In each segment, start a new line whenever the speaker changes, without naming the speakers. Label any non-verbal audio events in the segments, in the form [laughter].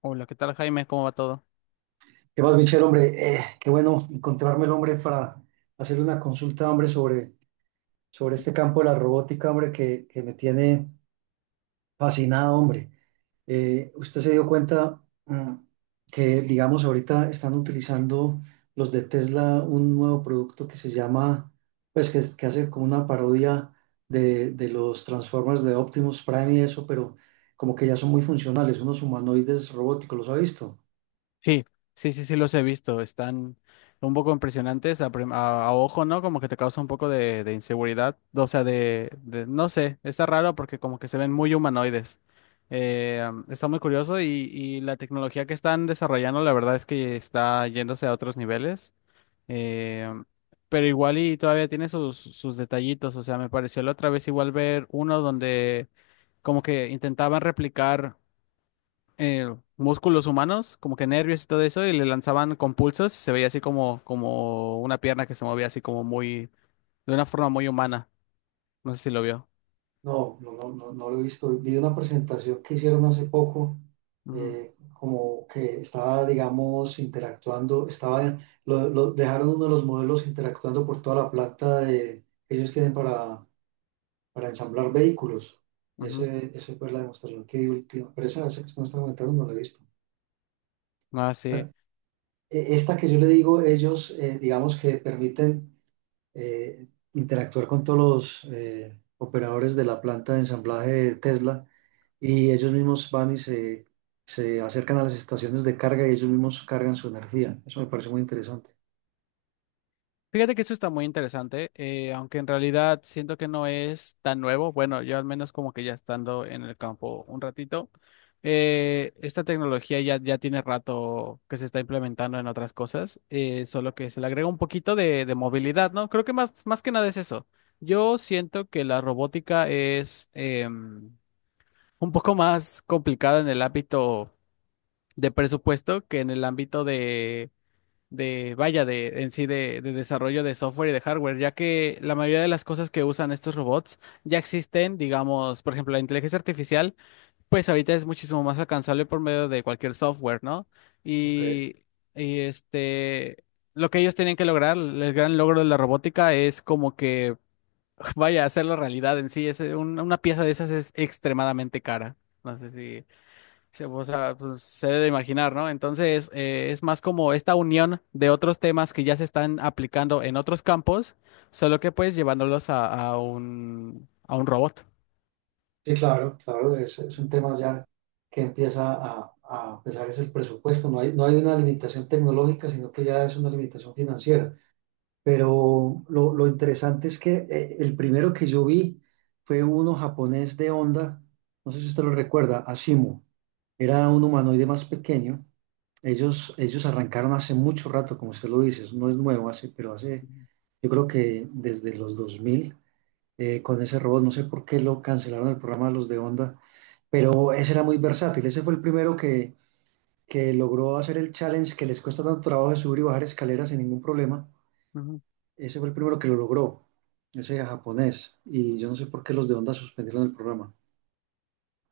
Hola, ¿qué tal, Jaime? ¿Cómo va todo?
¿Qué más, Michelle, hombre? Qué bueno encontrarme el hombre para hacerle una consulta, hombre, sobre este campo de la robótica, hombre, que me tiene fascinado, hombre. Usted se dio cuenta mm, que, digamos, ahorita están utilizando los de Tesla un nuevo producto que se llama, pues, que, que hace como una parodia de los Transformers de Optimus Prime y eso, pero como que ya son muy funcionales, unos humanoides robóticos, ¿los ha visto?
Sí, sí, sí, sí, los he visto. Están un poco impresionantes a ojo, ¿no? Como que te causa un poco de inseguridad. O sea, no sé, está raro porque como que se ven muy humanoides. Está muy curioso y, la tecnología que están desarrollando, la verdad es que está yéndose a otros niveles. Eh, pero igual y todavía tiene sus detallitos. O sea, me pareció la otra vez igual ver uno donde como que intentaban replicar músculos humanos, como que nervios y todo eso, y le lanzaban con pulsos y se veía así como una pierna que se movía así como de una forma muy humana. No sé si lo vio.
No, no, no, no, no lo he visto. Vi una presentación que hicieron hace poco.
Ujú,
Como que estaba, digamos, interactuando, estaba, dejaron uno de los modelos interactuando por toda la planta de, que ellos tienen para ensamblar vehículos.
ujú.
Esa fue la demostración que vi última, pero esa que usted me está comentando no la he visto.
Ah, sí.
Esta que yo le digo, ellos, digamos que permiten eh, interactuar con todos los operadores de la planta de ensamblaje de Tesla y ellos mismos se acercan a las estaciones de carga y ellos mismos cargan su energía. Eso me parece muy interesante.
Fíjate que eso está muy interesante, aunque en realidad siento que no es tan nuevo. Bueno, yo al menos como que ya estando en el campo un ratito, esta tecnología ya, tiene rato que se está implementando en otras cosas, solo que se le agrega un poquito de movilidad, ¿no? Creo que más que nada es eso. Yo siento que la robótica es un poco más complicada en el ámbito de presupuesto que en el ámbito de, vaya, de en sí de desarrollo de software y de hardware, ya que la mayoría de las cosas que usan estos robots ya existen, digamos, por ejemplo, la inteligencia artificial, pues ahorita es muchísimo más alcanzable por medio de cualquier software, ¿no?
Ok.
Y, y lo que ellos tienen que lograr, el gran logro de la robótica es como que, [laughs] vaya, hacerlo realidad en sí, es una pieza de esas es extremadamente cara. No sé si o sea, pues, se debe de imaginar, ¿no? Entonces, es más como esta unión de otros temas que ya se están aplicando en otros campos, solo que pues llevándolos a un robot.
Sí, claro, claro, es un tema ya que empieza a pesar es el presupuesto. No hay, no hay una limitación tecnológica, sino que ya es una limitación financiera. Pero lo interesante es que el primero que yo vi fue uno japonés de Honda, no sé si usted lo recuerda, Ashimo. Era un humanoide más pequeño. Ellos arrancaron hace mucho rato, como usted lo dice, eso no es nuevo,
Ujú.
yo creo que desde los 2000, con ese robot, no sé por qué lo cancelaron el programa de los de Honda, pero ese era muy versátil, ese fue el primero que logró hacer el challenge que les cuesta tanto trabajo de subir y bajar escaleras sin ningún problema.
Ujú.
Ese fue el primero que lo logró, ese japonés. Y yo no sé por qué los de Honda suspendieron el programa.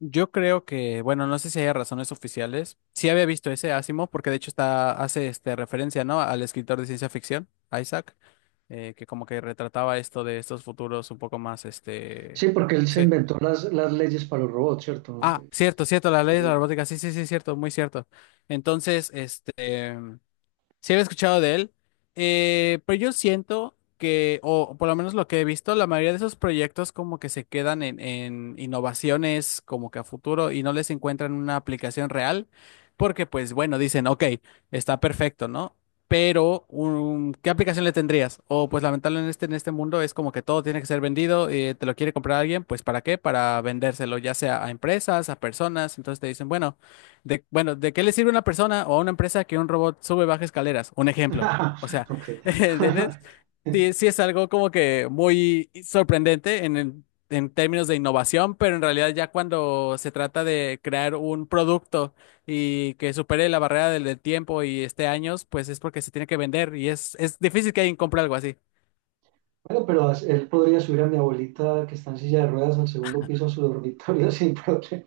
Yo creo que, bueno, no sé si hay razones oficiales. Sí había visto ese Asimov, porque de hecho hace referencia, ¿no? Al escritor de ciencia ficción, Isaac, que como que retrataba esto de estos futuros un poco más,
Sí, porque él se
sí.
inventó las leyes para los robots, ¿cierto?
Ah, cierto, cierto, la ley de la
[laughs]
robótica, sí, sí, sí, cierto, muy cierto. Entonces, sí había escuchado de él, pero yo siento que, o por lo menos lo que he visto, la mayoría de esos proyectos como que se quedan en, innovaciones como que a futuro y no les encuentran una aplicación real, porque pues bueno, dicen, ok, está perfecto, ¿no? Pero, ¿qué aplicación le tendrías? O pues lamentablemente en este mundo es como que todo tiene que ser vendido, te lo quiere comprar alguien, pues ¿para qué? Para vendérselo, ya sea a empresas, a personas, entonces te dicen, bueno. Bueno, ¿de qué le sirve a una persona o a una empresa que un robot sube y baja escaleras? Un ejemplo. O sea,
Ok.
[laughs] ¿entiendes? Sí,
[laughs]
sí es algo como que muy sorprendente en términos de innovación, pero en realidad ya cuando se trata de crear un producto y que supere la barrera del, tiempo y esté años, pues es porque se tiene que vender y es, difícil que alguien compre algo así.
Bueno, pero él podría subir a mi abuelita que está en silla de ruedas al segundo piso a su dormitorio [laughs] sin problema.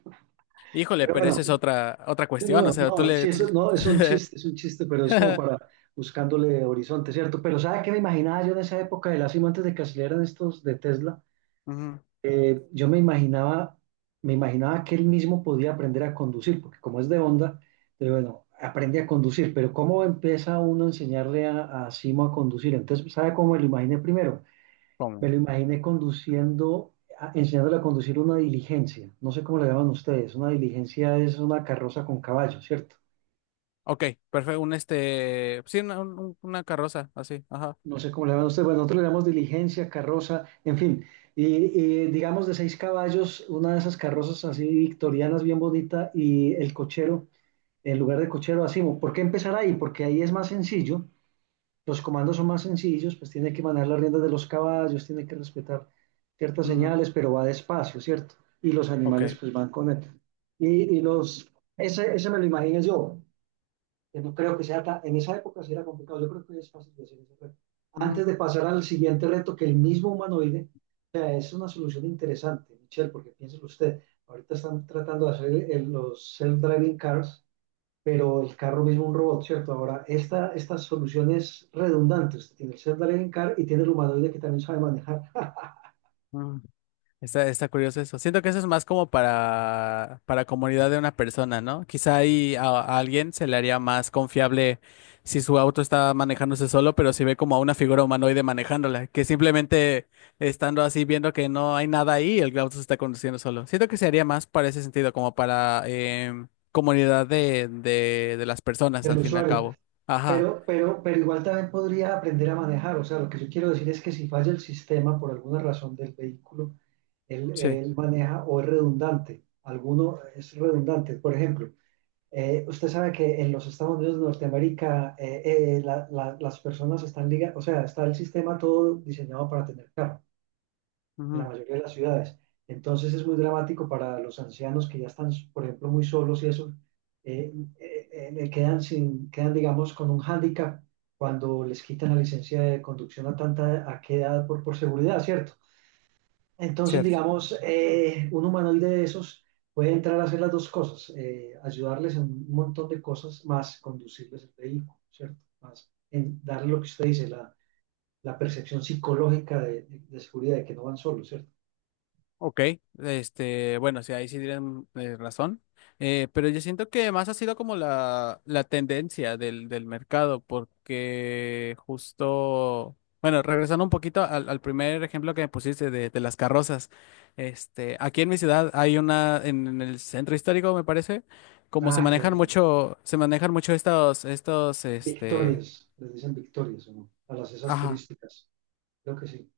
Híjole,
Pero
pero
bueno,
eso es otra cuestión. O
no,
sea, tú
no, sí,
le, tú-
eso no,
[laughs]
es un chiste, pero es como para buscándole horizonte, ¿cierto? Pero ¿sabe qué me imaginaba yo en esa época de la cima antes de que salieran estos de Tesla?
Ujú,
Yo me imaginaba que él mismo podía aprender a conducir, porque como es de onda, bueno, aprende a conducir, pero ¿cómo empieza uno a enseñarle a Simo a conducir? Entonces, ¿sabe cómo me lo imaginé primero?
¿Cómo?
Me lo imaginé conduciendo, enseñándole a conducir una diligencia, no sé cómo le llaman ustedes, una diligencia es una carroza con caballo, ¿cierto?
Ok, perfecto. Un este. Sí, una carroza, así. Ajá.
No sé cómo le llaman ustedes, bueno, nosotros le llamamos diligencia, carroza, en fin, y digamos de 6 caballos, una de esas carrozas así victorianas, bien bonita, y el cochero, en lugar de cochero, así, ¿por qué empezar ahí? Porque ahí es más sencillo, los comandos son más sencillos, pues tiene que manejar las riendas de los caballos, tiene que respetar ciertas
Ujú,
señales, pero va despacio, ¿cierto? Y los
Ok.
animales pues van con él. Y, y los, ese me lo imagino yo, que no creo que sea tan, en esa época sí era complicado, yo creo que es fácil de hacer ese reto.
Ujú,
Antes de pasar al siguiente reto, que el mismo humanoide, o sea, es una solución interesante, Michelle, porque piénselo usted, ahorita están tratando de hacer los self-driving cars, pero el carro mismo un robot, ¿cierto? Ahora, esta solución es redundante, usted tiene el self-driving car y tiene el humanoide que también sabe manejar. [laughs]
ujú. Está curioso eso. Siento que eso es más como para, comunidad de una persona, ¿no? Quizá ahí a alguien se le haría más confiable si su auto está manejándose solo, pero si ve como a una figura humanoide manejándola, que simplemente estando así viendo que no hay nada ahí, el auto se está conduciendo solo. Siento que se haría más para ese sentido, como para comunidad de, las personas
El
al fin y al
usuario,
cabo. Ajá.
pero igual también podría aprender a manejar, o sea, lo que yo quiero decir es que si falla el sistema por alguna razón del vehículo,
Sí,
él maneja o es redundante. Alguno es redundante. Por ejemplo, usted sabe que en los Estados Unidos de Norteamérica las personas están ligadas, o sea, está el sistema todo diseñado para tener carro en la
ujú,
mayoría de las ciudades. Entonces es muy dramático para los ancianos que ya están, por ejemplo, muy solos y eso, eh, le quedan sin, quedan, digamos, con un hándicap cuando les quitan la licencia de conducción a tanta, a qué edad por seguridad, ¿cierto? Entonces,
cierto.
digamos, un humanoide de esos puede entrar a hacer las dos cosas, ayudarles en un montón de cosas, más conducirles el vehículo, ¿cierto? Más en darle lo que usted dice, la percepción psicológica de, de seguridad, de que no van solos, ¿cierto?
Ok, bueno, sí, ahí sí tienen razón. Pero yo siento que más ha sido como la, tendencia del mercado, porque justo, bueno, regresando un poquito al, primer ejemplo que me pusiste de las carrozas, aquí en mi ciudad hay una, en el centro histórico, me parece, como
Ah, que Mm,
se manejan mucho estos,
victorias, les dicen victorias, ¿o no? A las esas
ajá,
turísticas, creo que sí.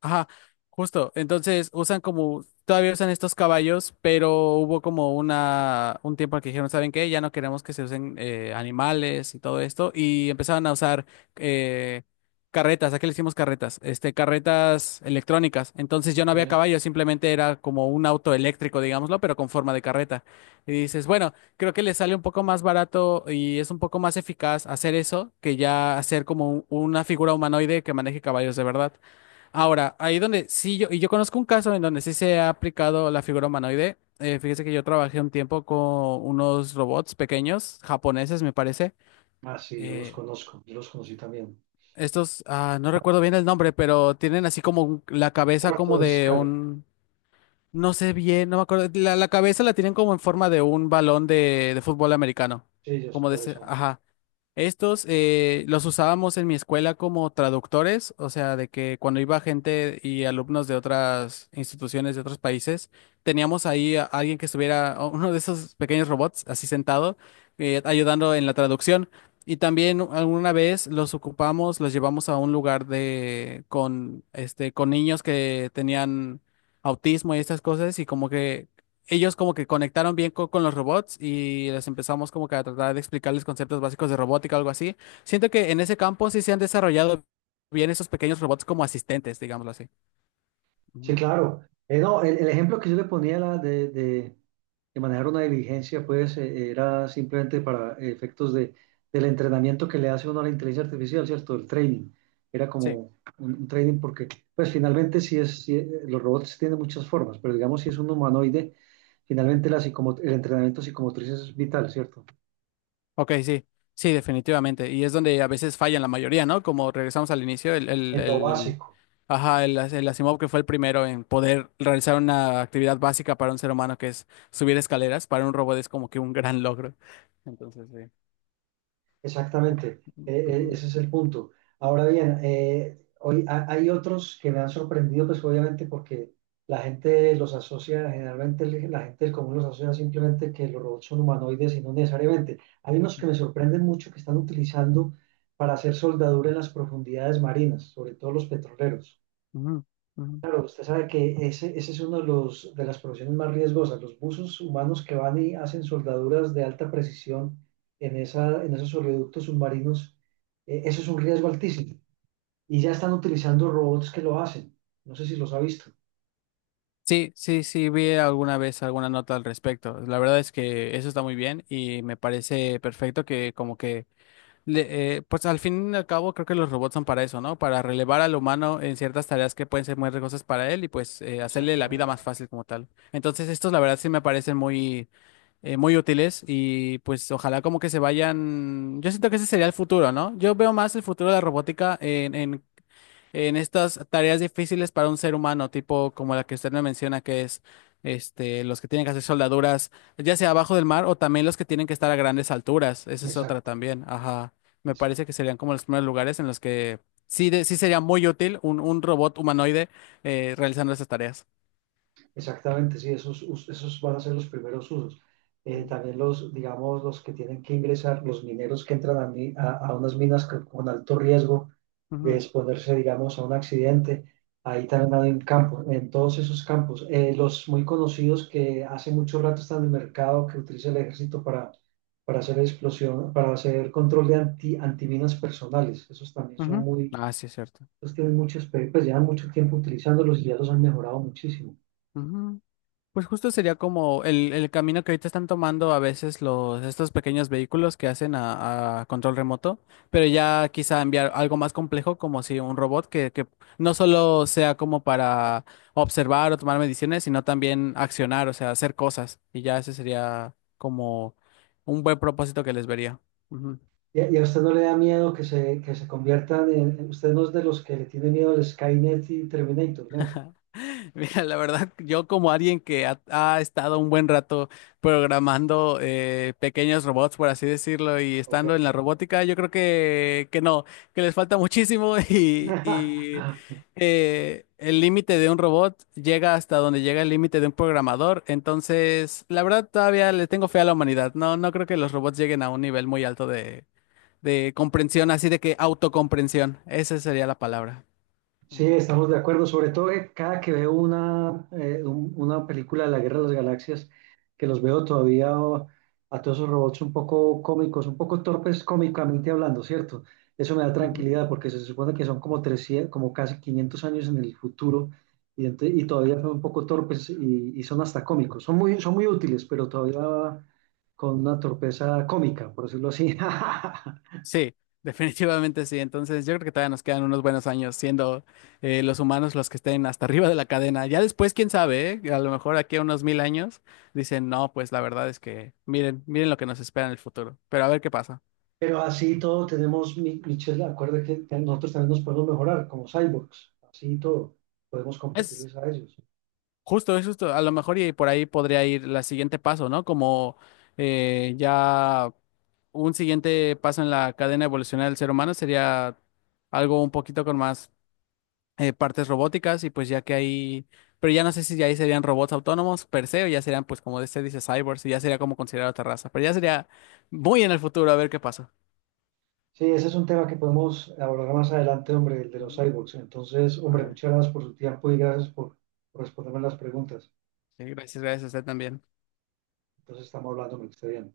Ajá, justo. Entonces usan como, todavía usan estos caballos, pero hubo como un tiempo en que dijeron, ¿saben qué? Ya no queremos que se usen animales y todo esto. Y empezaron a usar eh, carretas, ¿a qué le hicimos carretas? Carretas electrónicas. Entonces ya no
Ok,
había caballos, simplemente era como un auto eléctrico, digámoslo, pero con forma de carreta. Y dices,
ok.
bueno, creo que les sale un poco más barato y es un poco más eficaz hacer eso que ya hacer como una figura humanoide que maneje caballos de verdad. Ahora, ahí donde sí yo conozco un caso en donde sí se ha aplicado la figura humanoide. Fíjese que yo trabajé un tiempo con unos robots pequeños, japoneses me parece.
Ah, sí, yo los
Eh,
conozco, yo los conocí también.
no recuerdo bien el nombre, pero tienen así como la cabeza
Cuarto
como
de
de
escala,
no sé bien, no me acuerdo. La cabeza la tienen como en forma de un balón de fútbol americano.
sí, yo sé
Como de
cuáles
ese,
son.
ajá. Estos los usábamos en mi escuela como traductores, o sea, de que cuando iba gente y alumnos de otras instituciones, de otros países, teníamos ahí a alguien que estuviera, a uno de esos pequeños robots, así sentado, ayudando en la traducción. Y también alguna vez los ocupamos, los llevamos a un lugar con niños que tenían autismo y estas cosas y como que ellos como que conectaron bien con los robots y les empezamos como que a tratar de explicarles conceptos básicos de robótica o algo así. Siento que en ese campo sí se han desarrollado bien esos pequeños robots como asistentes, digámoslo así.
Sí,
Ujú.
claro. No, el ejemplo que yo le ponía la de, de manejar una diligencia, pues era simplemente para efectos de, del entrenamiento que le hace uno a la inteligencia artificial, ¿cierto? El training. Era como
Sí,
un training porque, pues finalmente sí es, sí, los robots tienen muchas formas, pero digamos si es un humanoide, finalmente la el entrenamiento psicomotriz es vital, ¿cierto?
ok, sí, sí, definitivamente. Y es donde a veces fallan la mayoría, ¿no? Como regresamos al inicio,
En lo básico.
ajá, el Asimov que fue el primero en poder realizar una actividad básica para un ser humano que es subir escaleras, para un robot es como que un gran logro. Entonces, sí.
Exactamente,
Ujú,
ese es el punto. Ahora bien, hoy hay otros que me han sorprendido, pues obviamente porque la gente los asocia, generalmente la gente del común los asocia simplemente que los robots son humanoides y no necesariamente. Hay unos que me sorprenden mucho que están utilizando para hacer soldadura en las profundidades marinas, sobre todo los petroleros.
ujú, ujú.
Pero usted sabe que ese es uno de los, de las profesiones más riesgosas, los buzos humanos que van y hacen soldaduras de alta precisión en, esa, en esos oleoductos submarinos, eso es un riesgo altísimo. Y ya están utilizando robots que lo hacen. No sé si los ha visto.
Sí, sí, sí, vi alguna vez alguna nota al respecto. La verdad es que eso está muy bien y me parece perfecto que como que, pues al fin y al cabo creo que los robots son para eso, ¿no? Para relevar al humano en ciertas tareas que pueden ser muy riesgosas para él y pues hacerle la vida
Exactamente.
más fácil como tal. Entonces estos la verdad sí me parecen muy, muy útiles y pues ojalá como que se vayan, yo siento que ese sería el futuro, ¿no? Yo veo más el futuro de la robótica en estas tareas difíciles para un ser humano, tipo como la que usted me menciona, que es los que tienen que hacer soldaduras, ya sea abajo del mar o también los que tienen que estar a grandes alturas. Esa es otra
Exacto.
también. Ajá. Me parece que
Exacto.
serían como los primeros lugares en los que sí, sí sería muy útil un, robot humanoide realizando esas tareas.
Exactamente, sí, esos, esos van a ser los primeros usos.
Mm.
También los, digamos, los que tienen que ingresar, los mineros que entran a, a unas minas con alto riesgo de
Ujú,
exponerse, digamos, a un accidente, ahí también hay un campo, en todos esos campos. Los muy conocidos que hace mucho rato están en el mercado, que utiliza el ejército para hacer explosión, para hacer control de anti, antiminas personales, esos también son
ujú.
muy,
Ah, sí, es cierto.
esos tienen muchos, pues llevan mucho tiempo utilizándolos y ya los han mejorado muchísimo.
Pues justo sería como el, camino que ahorita están tomando a veces estos pequeños vehículos que hacen a, control remoto, pero ya quizá enviar algo más complejo, como si un robot que no solo sea como para observar o tomar mediciones, sino también accionar, o sea, hacer cosas. Y ya ese sería como un buen propósito que les vería. Ujú.
¿Y y a usted no le da miedo que que se conviertan en... Usted no es de los que le tiene miedo al Skynet y Terminator, ¿no?
[laughs] Mira, la verdad, yo como alguien que ha, estado un buen rato programando pequeños robots, por así decirlo, y
Ok.
estando en la robótica, yo creo que no, que les falta muchísimo [laughs] y el límite de un robot llega hasta donde llega el límite de un programador. Entonces, la verdad, todavía le tengo fe a la humanidad. No, no creo que los robots lleguen a un nivel muy alto de comprensión, así de que autocomprensión. Esa sería la palabra.
Sí,
Ujú.
estamos de acuerdo, sobre todo que cada que veo una, una película de la Guerra de las Galaxias, que los veo todavía a todos esos robots un poco cómicos, un poco torpes cómicamente hablando, ¿cierto? Eso me da
Ujú.
tranquilidad porque se supone que son como 300, como casi 500 años en el futuro y, y todavía son un poco torpes y son hasta cómicos. Son muy útiles, pero todavía con una torpeza cómica, por decirlo así. [laughs]
Sí, [laughs] definitivamente sí. Entonces yo creo que todavía nos quedan unos buenos años siendo los humanos los que estén hasta arriba de la cadena. Ya después, quién sabe, ¿eh? A lo mejor aquí a unos mil años dicen, no, pues la verdad es que miren, miren lo que nos espera en el futuro. Pero a ver qué pasa.
Pero así todo tenemos, Michelle, acuerda que nosotros también nos podemos mejorar como cyborgs, así todo, podemos
Es
competirles a ellos.
justo, es justo. A lo mejor y por ahí podría ir la siguiente paso, ¿no? Como ya un siguiente paso en la cadena evolucional del ser humano sería algo un poquito con más partes robóticas y pues ya que hay pero ya no sé si ya ahí serían robots autónomos per se o ya serían pues como se dice cyborgs y ya sería como considerar otra raza, pero ya sería muy en el futuro a ver qué pasa.
Sí, ese es un tema que podemos abordar más adelante, hombre, el de los
Ujú.
cyborgs. Entonces, hombre,
Ah,
muchas gracias por su tiempo y gracias por responderme las preguntas.
sí, gracias, gracias a usted también.
Entonces, estamos hablando, hombre, que esté bien.